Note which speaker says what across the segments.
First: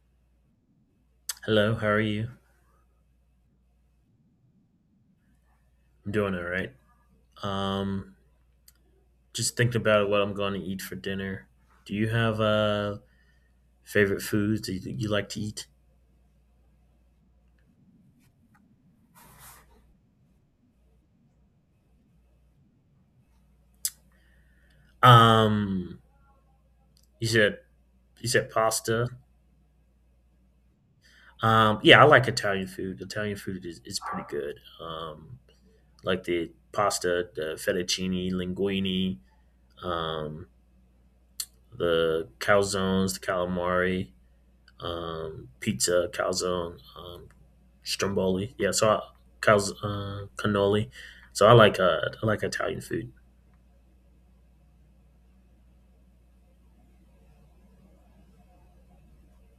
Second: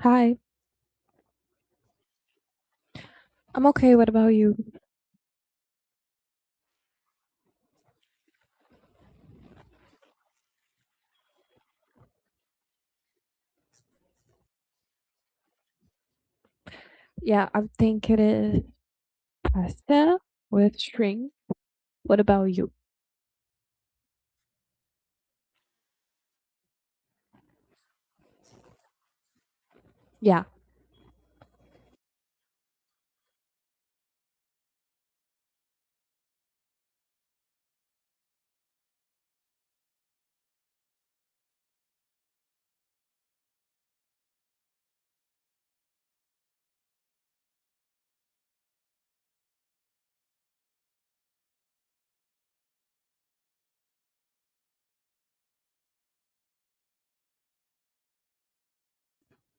Speaker 1: Hi,
Speaker 2: Hello, how are you?
Speaker 1: I'm okay. What about you?
Speaker 2: I'm doing all right. Um, just thinking about what I'm going to eat for dinner. Do you have favorite foods that you like to eat?
Speaker 1: Yeah, I think it is pasta with string. What about you?
Speaker 2: Um, you said you said pasta.
Speaker 1: Yeah,
Speaker 2: Yeah, I like Italian food. Italian food is pretty good. Like the pasta, the fettuccine, linguine, um, the calzones, the calamari, pizza, calzone, stromboli. Yeah, so cannoli. So I like Italian food.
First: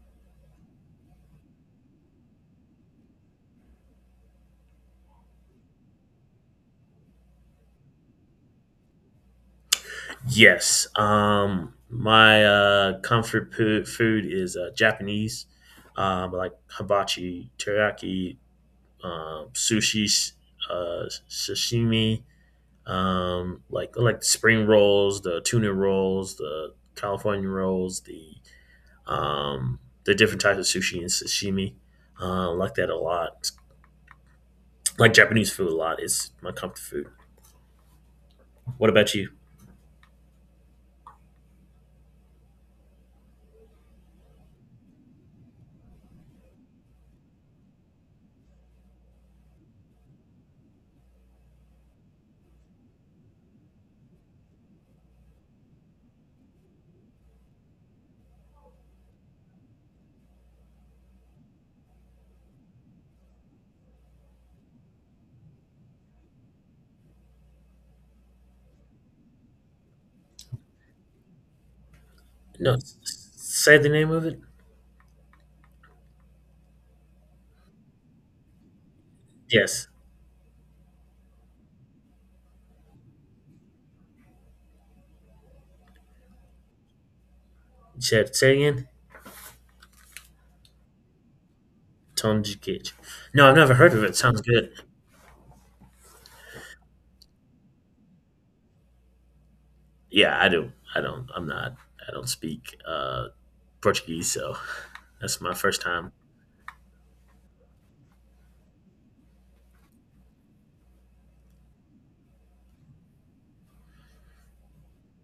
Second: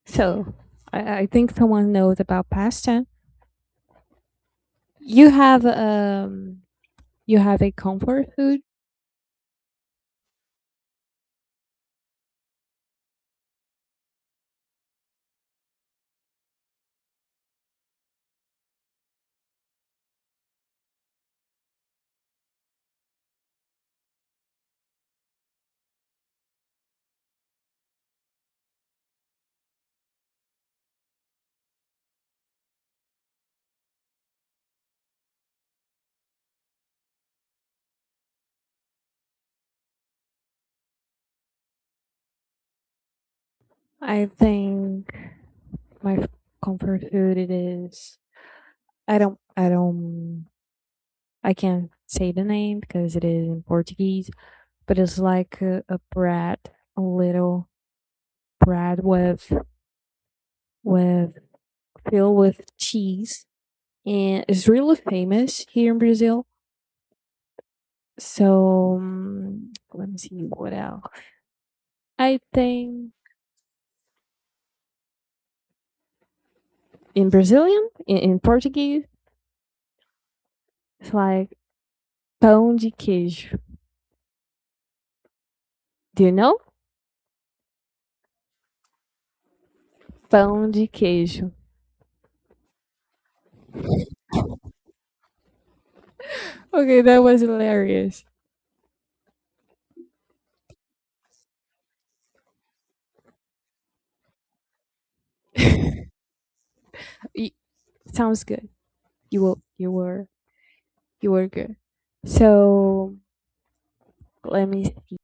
Speaker 1: so I think someone knows about pasta. You have um you have a comfort food.
Speaker 2: Yes, my comfort food is Japanese, like hibachi, teriyaki, sushi, sashimi, like spring rolls, the tuna rolls, the California rolls, um, the different types of sushi and sashimi. I like that a lot. Like Japanese food a lot. It's my comfort food. What about you?
Speaker 1: I think my f- comfort food it is. I don't I don't I can't say the name because it is in Portuguese, but it's like a bread, a little bread with filled with cheese and it's really famous here in Brazil. So let me see what else. I
Speaker 2: No,
Speaker 1: think
Speaker 2: say the name of it.
Speaker 1: in Brazilian, in Portuguese,
Speaker 2: Yes.
Speaker 1: it's like pão de queijo. Do you know
Speaker 2: Say, say again.
Speaker 1: pão de queijo?
Speaker 2: Tonjikich. No, I've never heard of it. Sounds good.
Speaker 1: Okay, that was hilarious.
Speaker 2: Yeah, I do. I don't. I'm not. I don't speak Portuguese, so that's my first time.
Speaker 1: It Sounds good. You were, you were, you were good. So let me see.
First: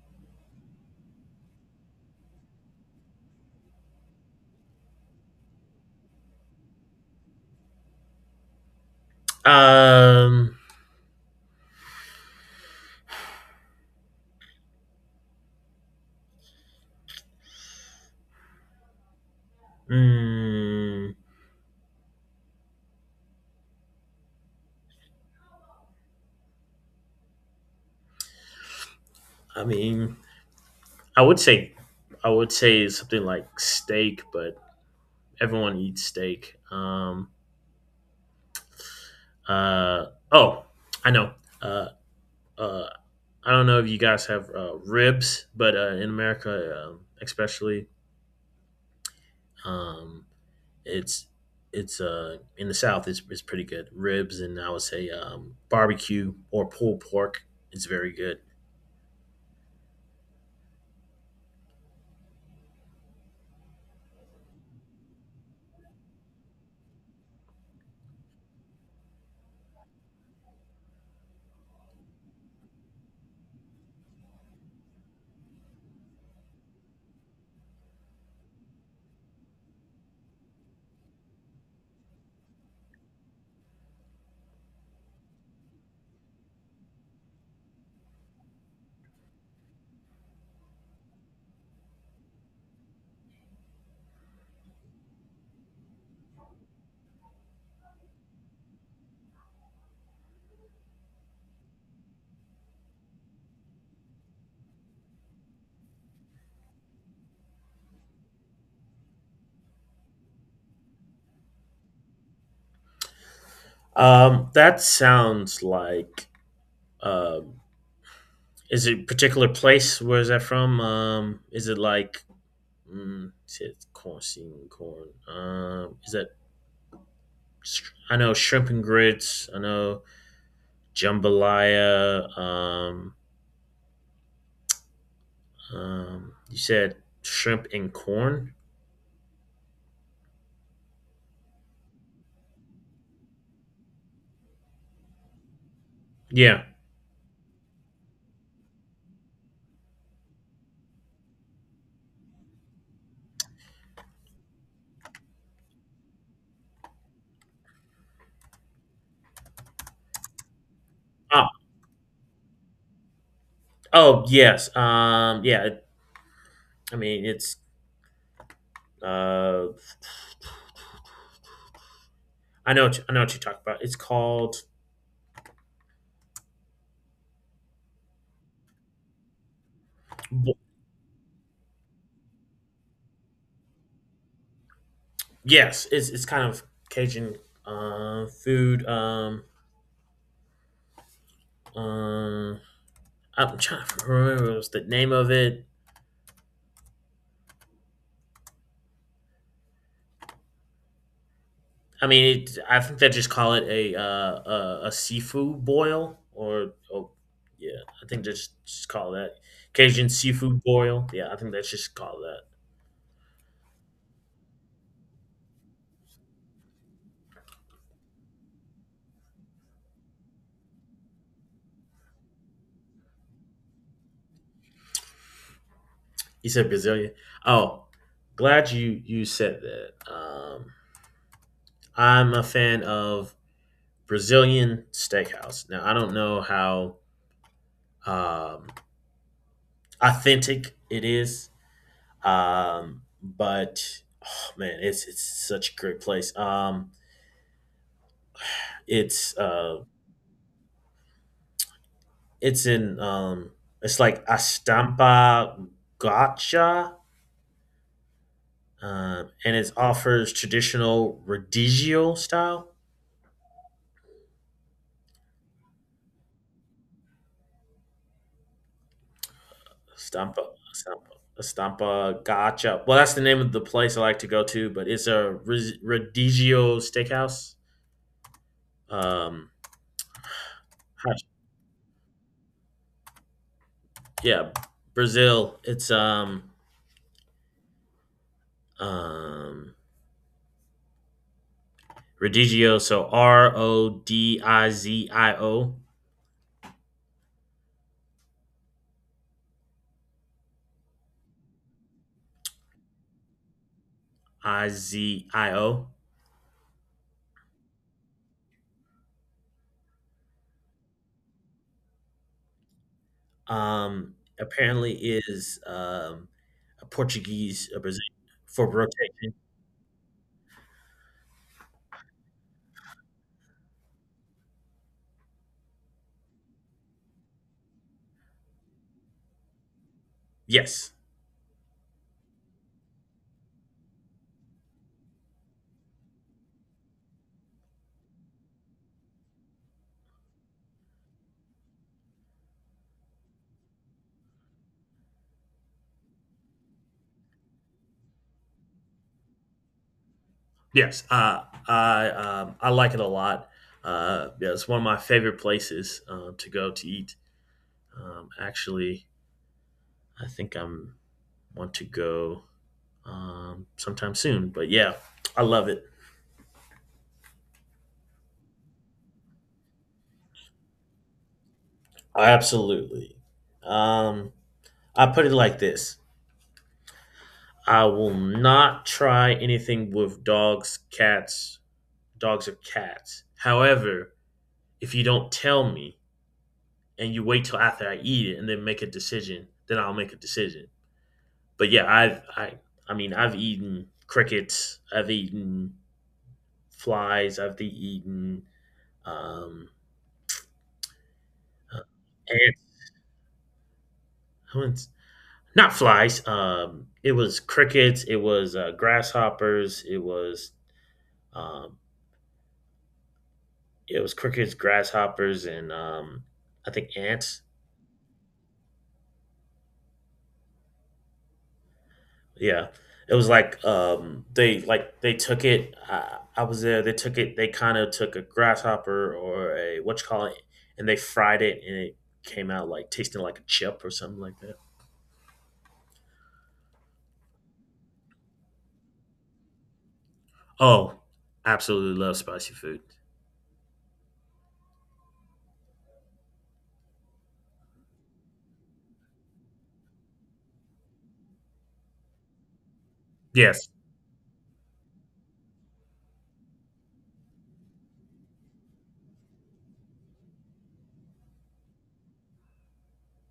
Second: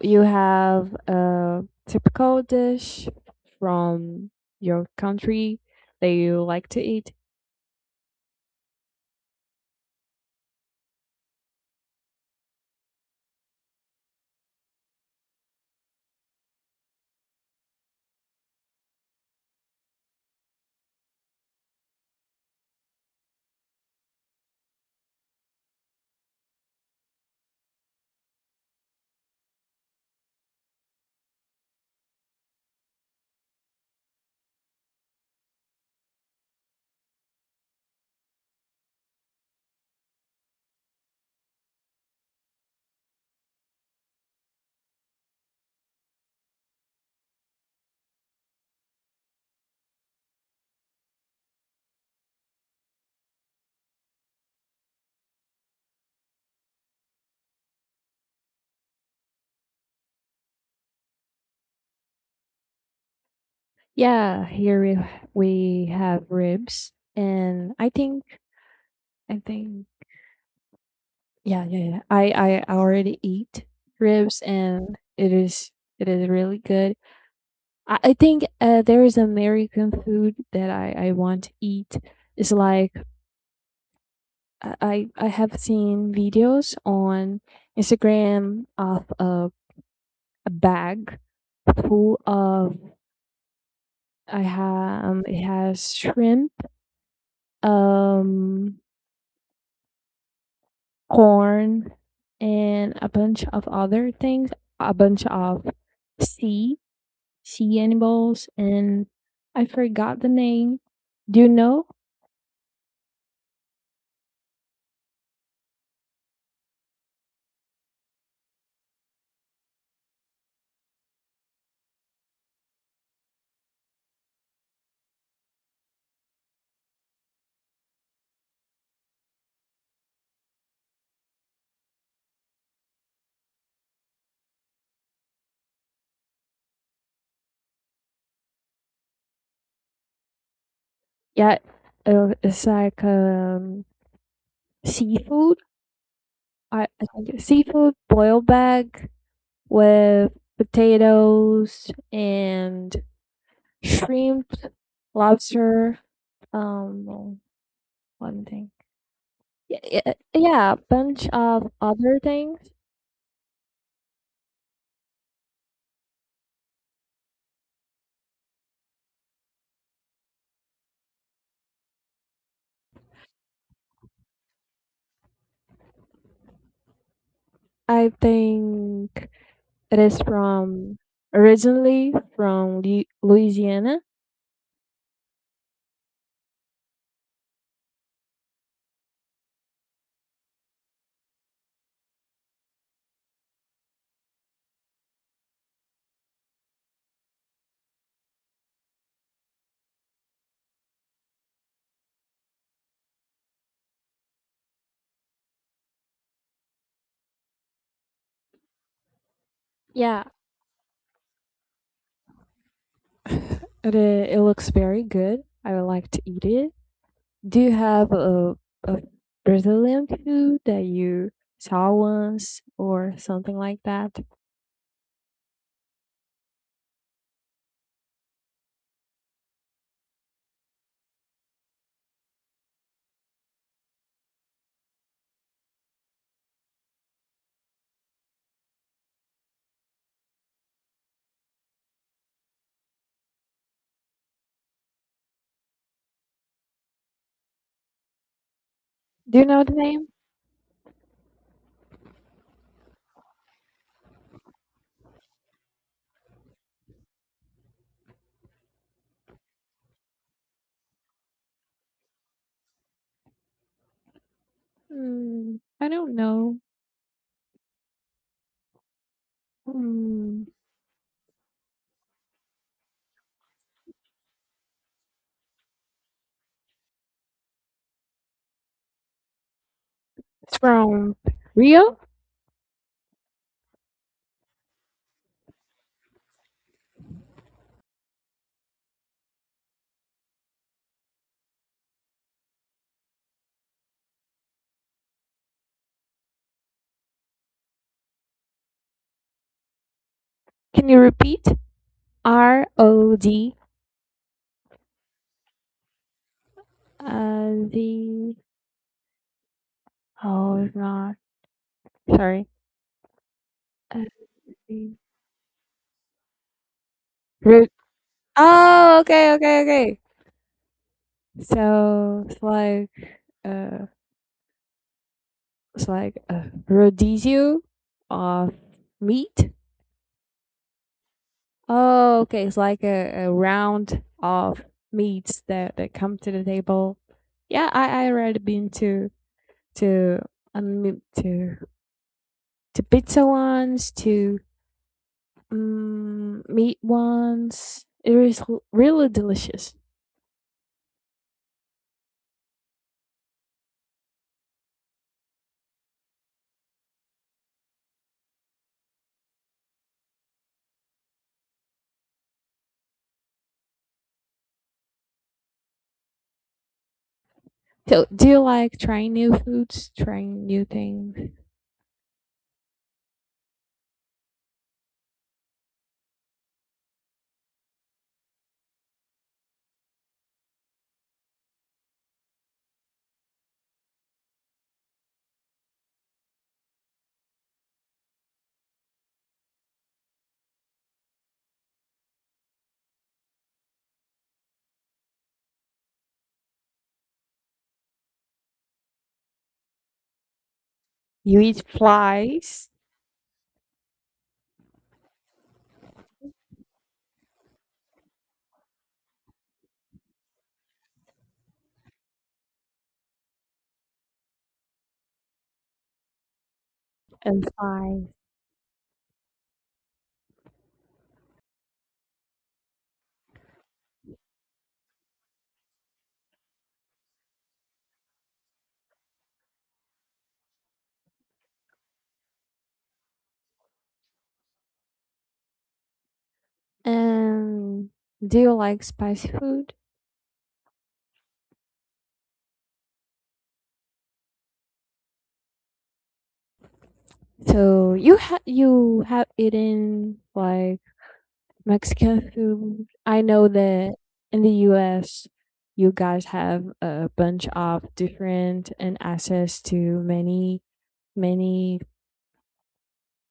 Speaker 1: You have a typical dish from your country that you like to eat.
Speaker 2: Um, mm, I mean, I would say, I would say something like steak, but everyone eats steak. Uh, oh, I know. Uh, uh, I don't know if you guys have ribs, but in America, especially, um, it's it's in the South. It's pretty good ribs, and I would say barbecue or pulled pork is very good.
Speaker 1: Yeah, here we have ribs, and I think yeah, yeah, yeah. I already eat ribs, and it is really good. I think there is American food that I want to eat. It's like I have seen videos on Instagram of a bag full of I have it has shrimp, um corn, and a bunch of other things, a bunch of sea sea animals, and I forgot the name. Do you know?
Speaker 2: That sounds like. Um, is it a particular place? Where is that from? Is it like it's corn, seaweed, corn. Is that? I know shrimp and grits. I know jambalaya. You said shrimp and corn.
Speaker 1: Yeah, it's like seafood.
Speaker 2: Yeah.
Speaker 1: I think it's seafood boiled bag with potatoes and shrimp, lobster. Um, One thing. Yeah, yeah, yeah, a bunch
Speaker 2: Oh,
Speaker 1: of other things.
Speaker 2: oh yes. I mean, it's. Uh, I know. I know what you're talking about. It's called.
Speaker 1: I think it is
Speaker 2: bo-
Speaker 1: from originally from Louisiana.
Speaker 2: Yes, it's kind of Cajun food. Um, I'm trying to remember what's the name of it. I mean, I think they just call it a a seafood boil, or oh, yeah, I think they just call that Cajun
Speaker 1: Yeah,
Speaker 2: seafood boil. Yeah, I think that's just called that.
Speaker 1: it it looks very good. I would like to eat it. Do you have a Brazilian food that you saw once or something like that?
Speaker 2: You said Brazilian. Oh, glad you said that. I'm a fan of Brazilian steakhouse. Now I don't know how um, authentic it is, but oh, man, it's such a great place. It's
Speaker 1: Do you know the
Speaker 2: uh
Speaker 1: name?
Speaker 2: It's in it's like Astampa Gotcha. And it offers traditional radicchio style.
Speaker 1: Mm, I don't know. Hmm.
Speaker 2: Astampa, Astampa, Astampa Gotcha. Well, that's the name of the place I like to go to, but it's a radicchio steakhouse. Um
Speaker 1: It's from
Speaker 2: gosh,
Speaker 1: Rio.
Speaker 2: yeah, Brazil. It's um radicchio, so R O D I Z I O
Speaker 1: Can you repeat? R O D.
Speaker 2: I Z I O
Speaker 1: The Oh, it's not. Sorry. Uh,
Speaker 2: apparently is
Speaker 1: Root.
Speaker 2: a Brazilian for
Speaker 1: Oh, okay,
Speaker 2: rotation.
Speaker 1: okay, okay. So uh, it's like a rodizio of meat.
Speaker 2: Yes,
Speaker 1: Oh, okay. It's like a round of meats that come to the table. Yeah, I already been to to um to to pizza ones to meat ones. It is really delicious.
Speaker 2: yes, I like it a lot. Yeah, it's one of my favorite places to go to eat. Actually, I think I'm want to go sometime soon. But yeah, I love it.
Speaker 1: So, do you like trying new foods, trying new things?
Speaker 2: I absolutely. Um, I put it like this: I will not try anything with dogs, cats, dogs or cats. However, if you don't tell me and you wait till after I eat it and then make a decision, then I'll make a decision. But yeah, I mean I've eaten crickets, I've eaten flies, I've eaten um
Speaker 1: You eat
Speaker 2: uh,
Speaker 1: flies
Speaker 2: ants. not Not flies. It was crickets. It was grasshoppers. Um, it was crickets, grasshoppers, and I think ants.
Speaker 1: and flies.
Speaker 2: Yeah. It was like they like they took it I was there, they took it they kind of took a grasshopper or a what you call it and they fried it and it came out like tasting like a chip or something like that.
Speaker 1: And do you like spicy food?
Speaker 2: Oh, absolutely love spicy food.
Speaker 1: So you have eaten like Mexican food. I know
Speaker 2: Yes.
Speaker 1: that in the U.S. you guys have a bunch of different and access to many many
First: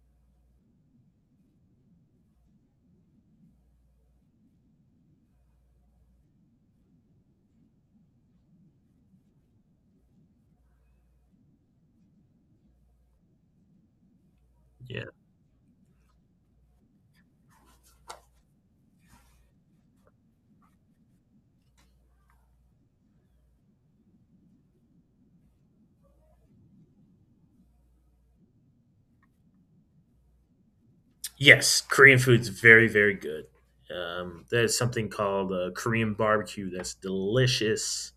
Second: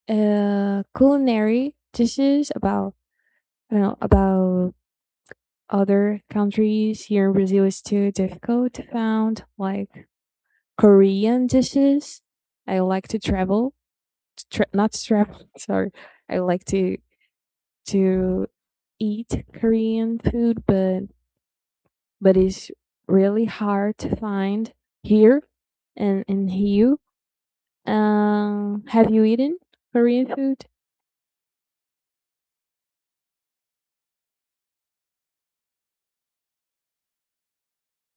Speaker 1: culinary dishes about. I don't know about other countries. Here in Brazil it's too difficult to find like Korean dishes. I like to travel, not
Speaker 2: Yeah.
Speaker 1: travel. Sorry, I like to to eat Korean food, but it's really hard to find here and in EU. Have you eaten Korean food?
Speaker 2: Yes, Korean food's very good. There's something called Korean barbecue that's delicious.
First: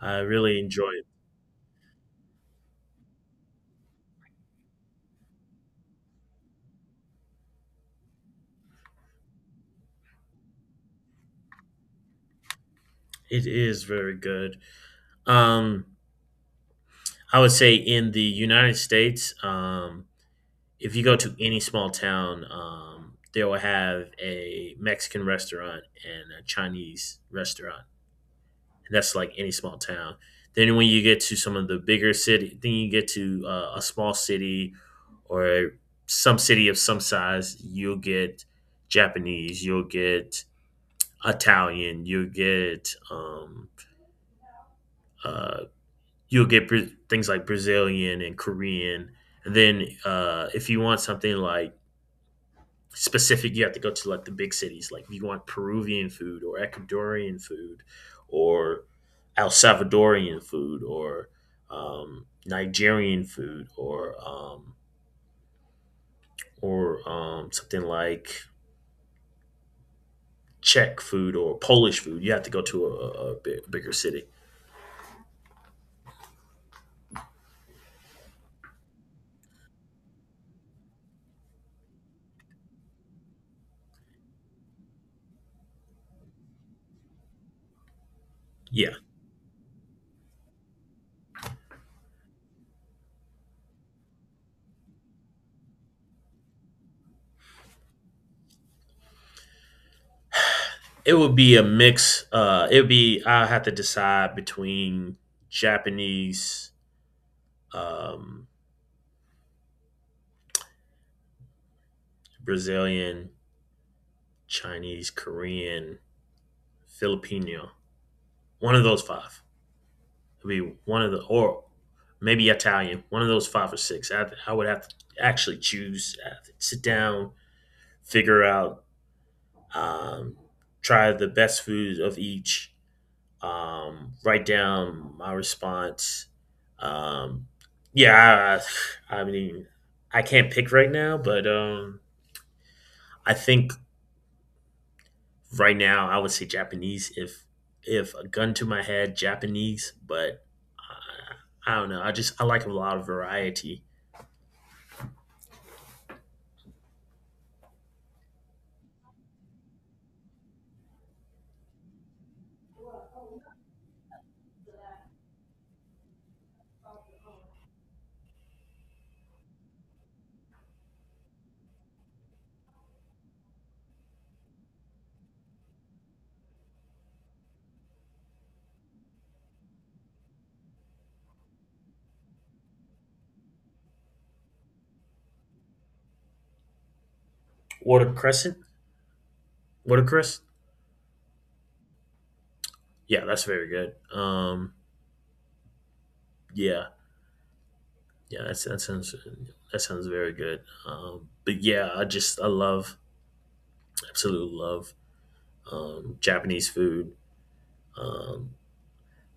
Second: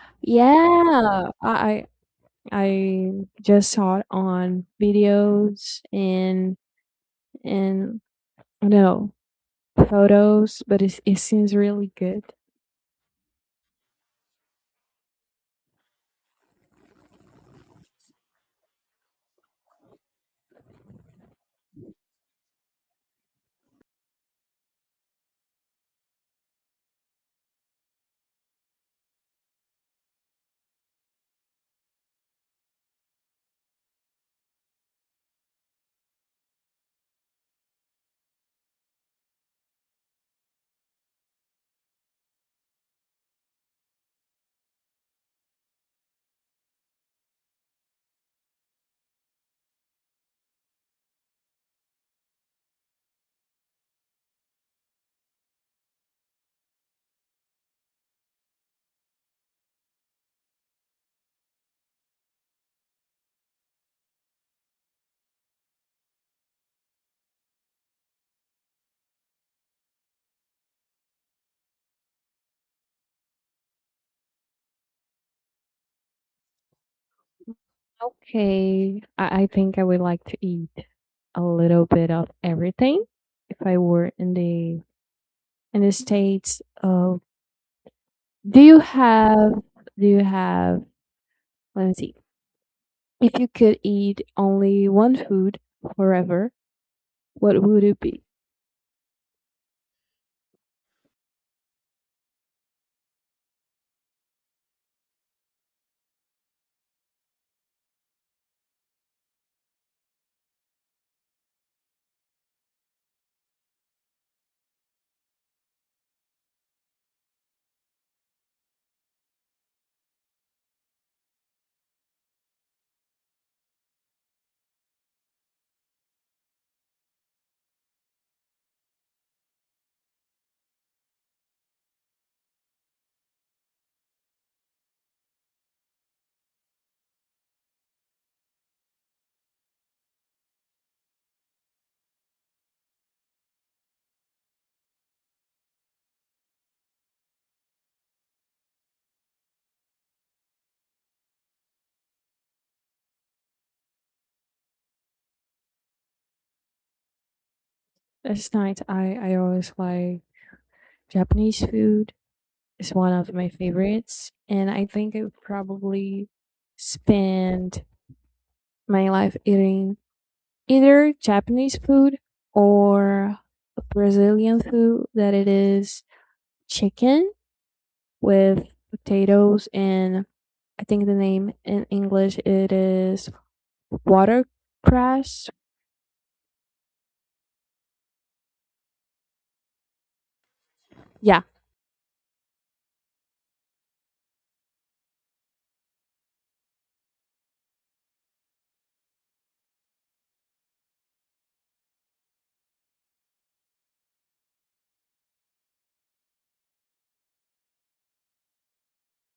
Speaker 2: I really enjoy it.
Speaker 1: Yeah, I just saw it on videos, and I don't know, photos, but it seems really good.
Speaker 2: It is very good. Um I would say in the United States, if you go to any small town, they will have a Mexican restaurant and a Chinese restaurant. And that's like any small town. Then when you get to some of the bigger city, then you get to a small city or some city of some size, you'll get Japanese, you'll get Italian, uh, you'll get things like Brazilian and Korean. And then if you want something like specific you have to go to like the big cities like if you want peruvian food or ecuadorian food or el salvadorian food or nigerian food or something like czech food or polish food you have to go to a bigger city.
Speaker 1: Okay, I think I would like to eat a little bit of everything if I were in the States. Do you
Speaker 2: Yeah,
Speaker 1: have do you have Let me see. If you could eat only one food forever, what would it be?
Speaker 2: it would be a mix it would be I have to decide between japanese, um, brazilian, chinese, korean, filipino. One of those 5. It'd be one of the or maybe Italian. One of those five or six. I would have to actually choose. To sit down, figure out, um, try the best food of each. Write down my response. Um, yeah, I mean, I can't pick right now, but I think right now I would say Japanese if a gun to my head Japanese, but uh, I don't know. I just I like a lot of variety.
Speaker 1: Last night I always like Japanese food. It's one of my favorites and I think I would probably spend my life eating either Japanese food or Brazilian food that it is chicken with potatoes and I think the name in English it is watercress.
Speaker 2: Water crescent, water cress.
Speaker 1: Yeah,
Speaker 2: Yeah, that's very good. Yeah, yeah, that sounds very good. But yeah, I just I love absolutely love Japanese food. Um,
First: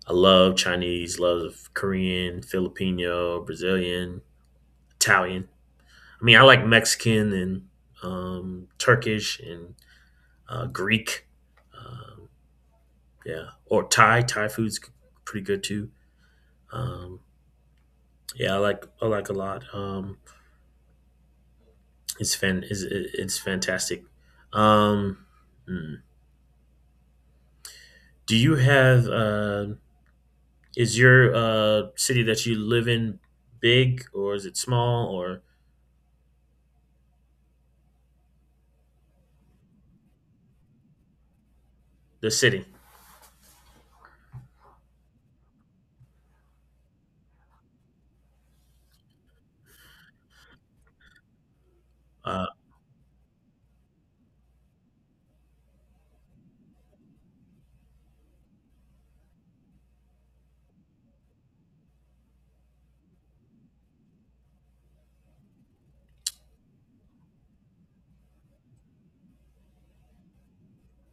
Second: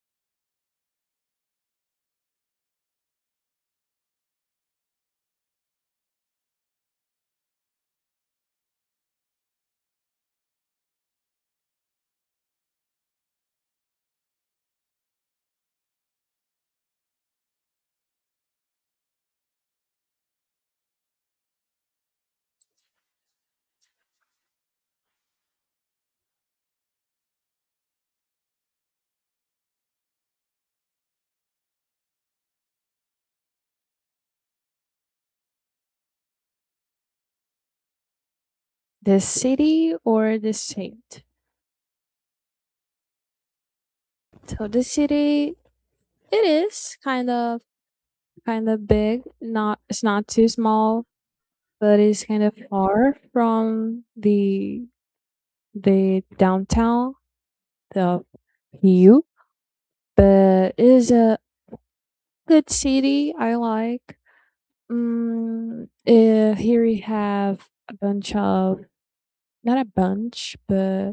Speaker 2: I love Chinese, love Korean, Filipino, Brazilian, Italian. I mean, I like Mexican and Turkish and Greek. Um, yeah, or Thai. Thai food's pretty good too. Um, yeah, I like a lot. It's fantastic. Um, hmm. Do you have is your city that you live in big or is it small or
Speaker 1: the city or the state.
Speaker 2: the city?
Speaker 1: So the city it is kind of big. Not it's not too small, but it's kind
Speaker 2: Uh,
Speaker 1: of far from the downtown the Rio, but it is a good city. I like. Here we have a bunch of, not a bunch, but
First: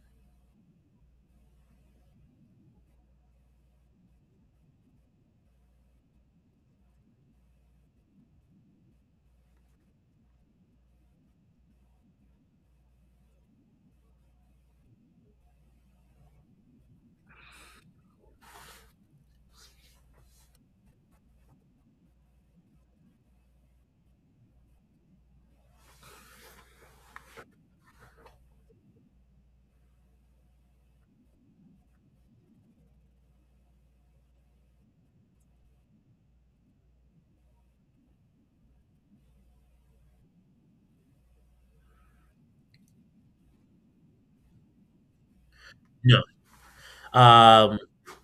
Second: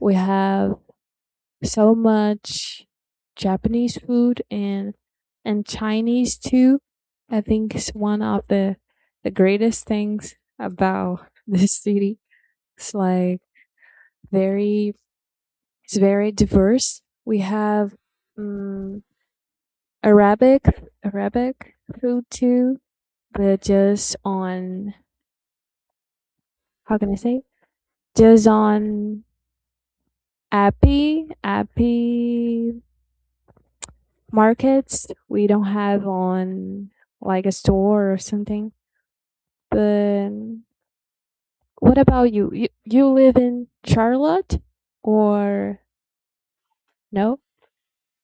Speaker 1: we have so much Japanese food and Chinese too. I think it's one of the greatest things about this city. It's like very it's very diverse. We have. Um, Arabic Arabic food too, but just on, how can I say? Just on Appy markets. We don't have on like a store or something. But what about you? You live in Charlotte or
Speaker 2: no.
Speaker 1: no?
Speaker 2: Um,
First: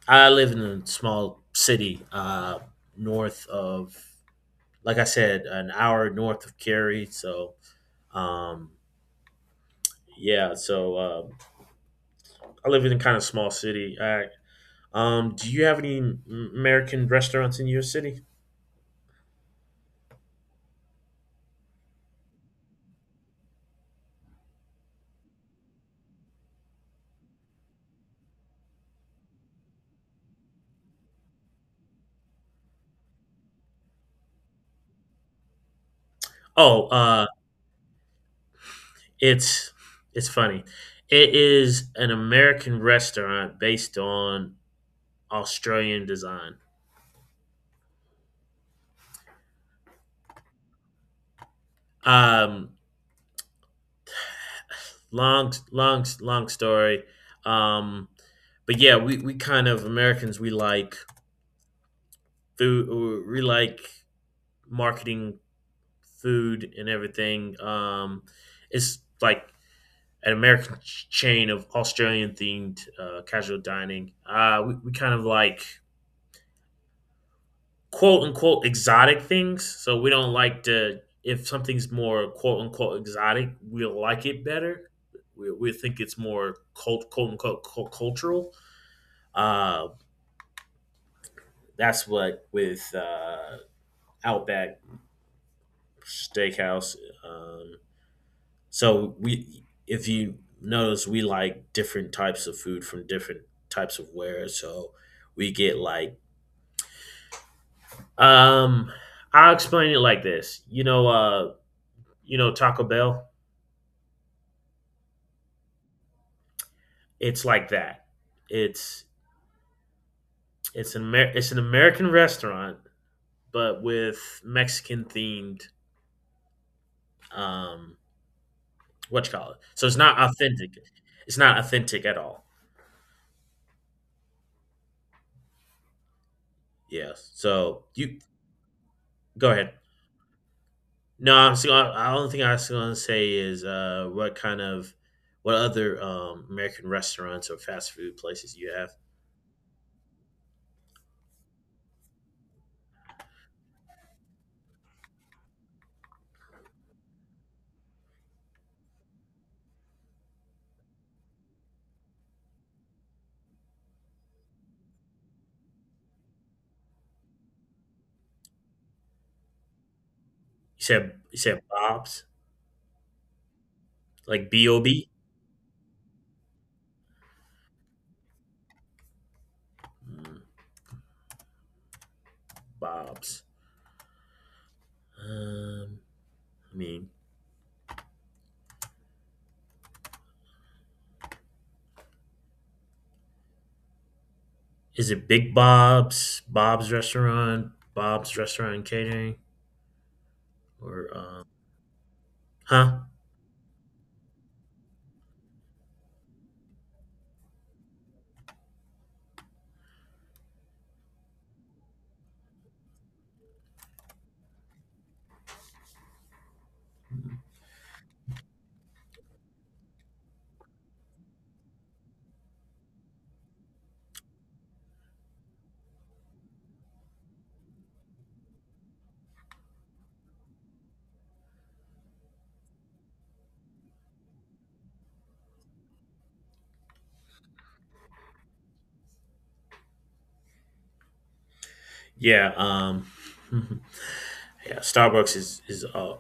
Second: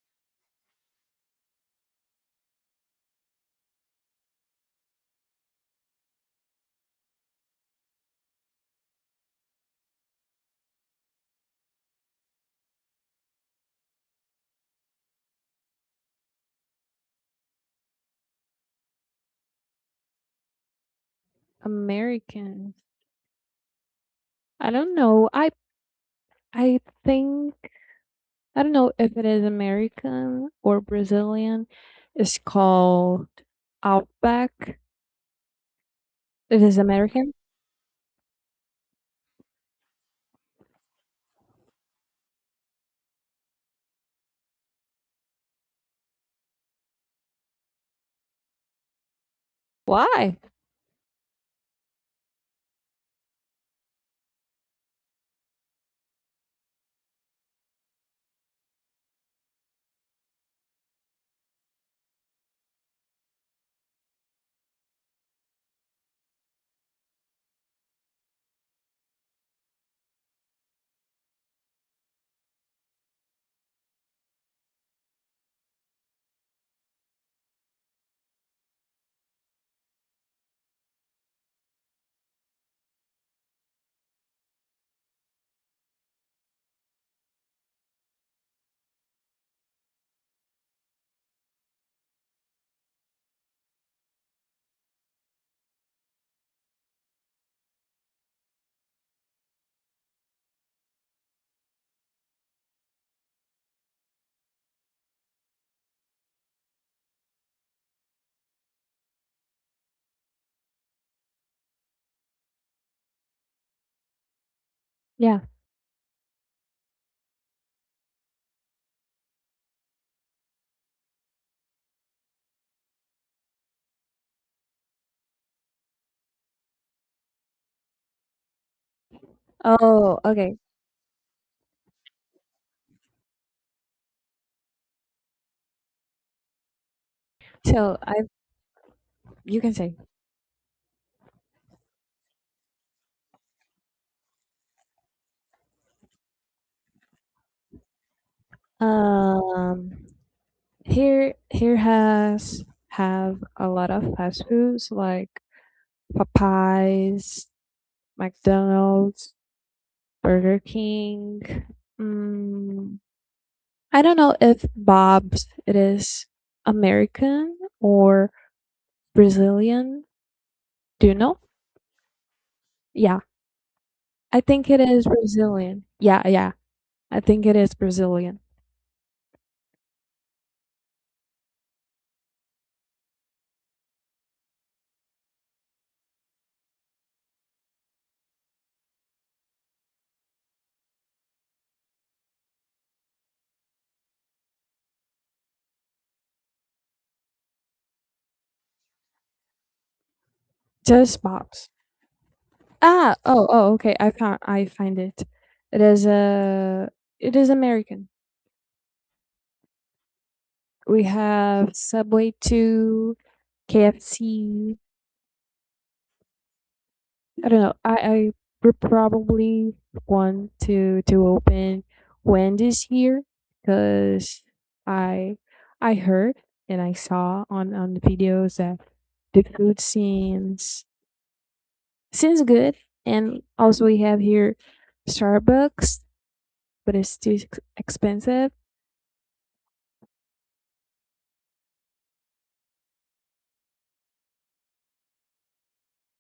Speaker 2: I live in a small city north of like I said, an hour north of Cary. So, um, yeah. So I live in a kind of small city. All right. Do you have any American restaurants in your city?
Speaker 1: American. I don't know. I think I don't know if it is American or Brazilian. It's called Outback. It is
Speaker 2: Oh,
Speaker 1: American.
Speaker 2: it's it's funny. It is an American restaurant based on Australian design.
Speaker 1: Why?
Speaker 2: Um, Long, long, long story. Um, but yeah, we kind of Americans we like food. We like marketing food and everything. It's like an American chain of Australian themed casual dining. We kind of like quote unquote exotic things. So we don't like to, if something's more quote unquote exotic, we'll like it better. We think it's more quote unquote cultural. Uh, that's what with Outback Steakhouse. Um, So we, if you notice, we like different types of food from different types of where. So we get like, um, I'll explain it like this. You know Taco Bell.
Speaker 1: Yeah.
Speaker 2: It's like that. It's it's it's an American restaurant, but with Mexican themed. Um, what you call it? So it's not
Speaker 1: Oh, okay.
Speaker 2: authentic. It's not authentic at all. Yeah. So
Speaker 1: So
Speaker 2: you
Speaker 1: I
Speaker 2: go
Speaker 1: you
Speaker 2: ahead.
Speaker 1: can say
Speaker 2: No, I am gonna I only thing I was gonna say is, what kind of what other, American restaurants or fast food places you have?
Speaker 1: um here has have a lot of fast foods like Popeyes, McDonald's, Burger King. Mm, I don't know if Bob's it is American or Brazilian. Do you
Speaker 2: You
Speaker 1: know?
Speaker 2: said Bob's?
Speaker 1: Yeah, I
Speaker 2: Like
Speaker 1: think it is
Speaker 2: B-O-B?
Speaker 1: Brazilian. Yeah, yeah, I think it is Brazilian.
Speaker 2: Mm, Bob's. Um, I mean, is it Big Bob's, Bob's Restaurant, Bob's Restaurant and Catering, or,
Speaker 1: Just
Speaker 2: um
Speaker 1: pops.
Speaker 2: Huh?
Speaker 1: Ah, oh, oh, okay. I found, I find it. It is a, it is American. We have Subway two, KFC. I don't know. I would probably want to open Wendy's here because I I heard and I saw on the videos that the food scenes seems good. And also we have here Starbucks, but it's too expensive.
Speaker 2: Yeah, yeah, Starbucks is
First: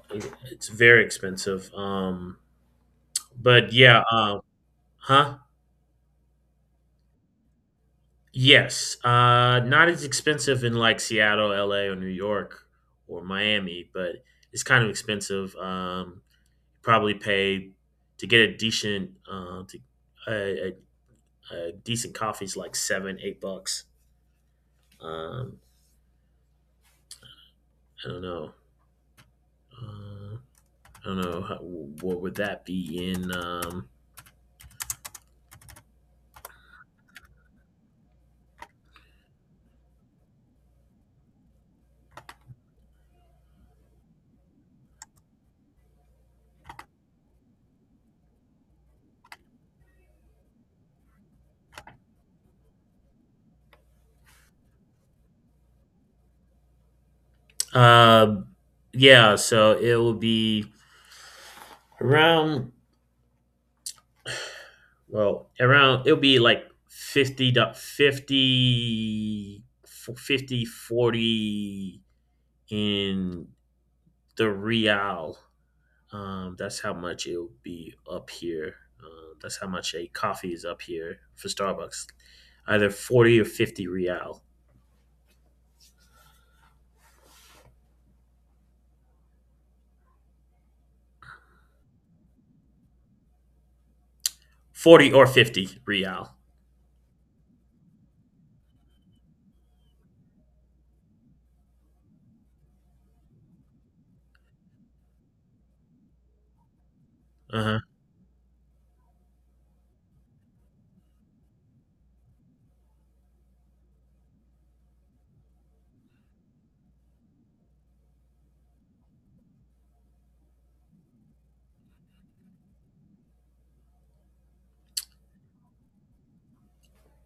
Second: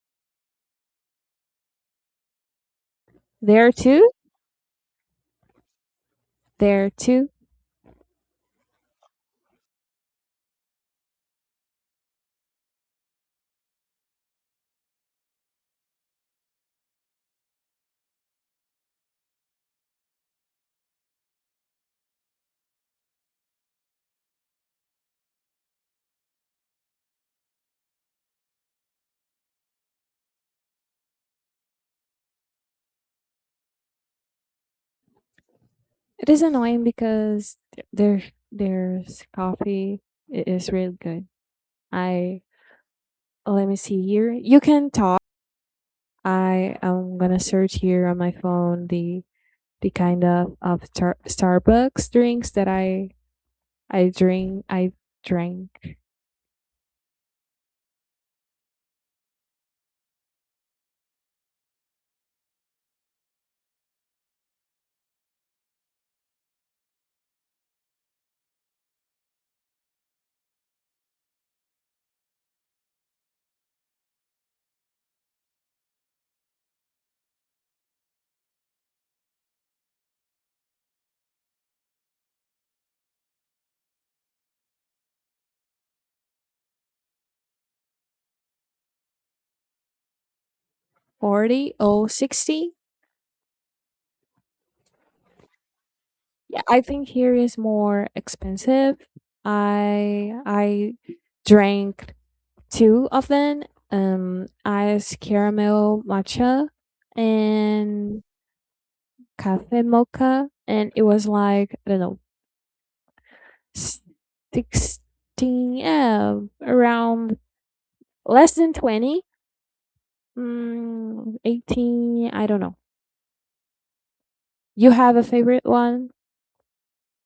Speaker 2: it's very expensive, but
Speaker 1: There
Speaker 2: yeah,
Speaker 1: too,
Speaker 2: Huh?
Speaker 1: there too.
Speaker 2: Yes, not as expensive in like Seattle, LA, or New York or Miami, but it's kind of expensive. Probably pay to get a decent a, a, a decent coffee is like seven, $8. Um, I don't know. Uh, I don't know how, what would that be in.
Speaker 1: It is annoying because th- their there's coffee is really good. I let me see here. You can talk. I am gonna search here on my phone the kind of Starbucks drinks that I drink I drank
Speaker 2: Uh, yeah, so it will be around well around it'll be like 50 do- 50 f- 50 40 in the real that's how much it'll be up here that's how much a coffee is up here for starbucks either 40 or 50 real.
Speaker 1: 40 or 60.
Speaker 2: 40 or 50 real.
Speaker 1: Yeah, I think here is more expensive. I drank two of them, iced caramel matcha
Speaker 2: Uh-huh.
Speaker 1: and cafe mocha, and it was like, I don't know, 16, yeah, around less than 20, 18, I don't know. You have a favorite one?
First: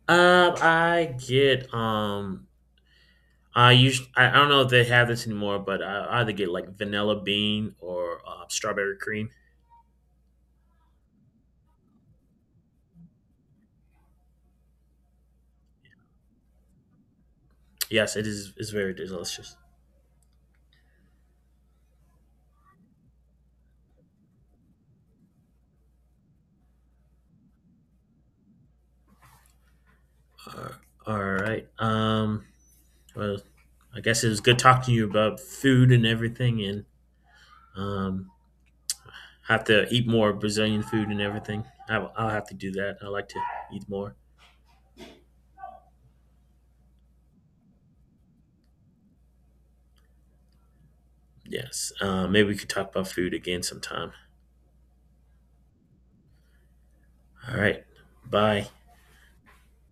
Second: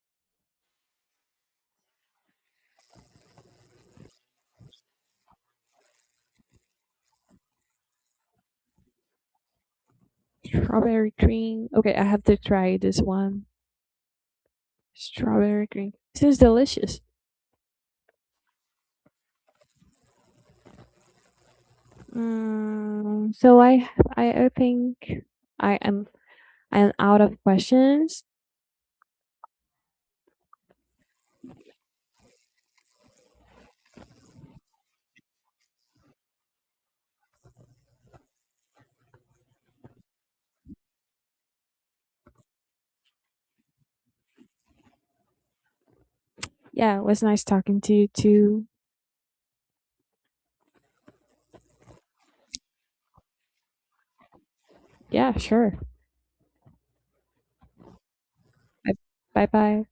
Speaker 2: I get I usually I don't know if they have this anymore, but I either get like vanilla bean or strawberry cream.
Speaker 1: Strawberry cream. Okay, I have to try this one. Strawberry cream. This is delicious.
Speaker 2: Yes, it is. It's very delicious.
Speaker 1: So I think I am I'm out of questions.
Speaker 2: Uh, all right. Well, I guess it was good talking to you about food and everything, and um, have to eat more Brazilian food and everything. I'll have to do that. I like to eat more.
Speaker 1: Yeah, it was nice talking to you too.
Speaker 2: Yes. Maybe we could talk about food again sometime.
Speaker 1: Yeah, sure.
Speaker 2: All right. Bye.
Speaker 1: Bye bye.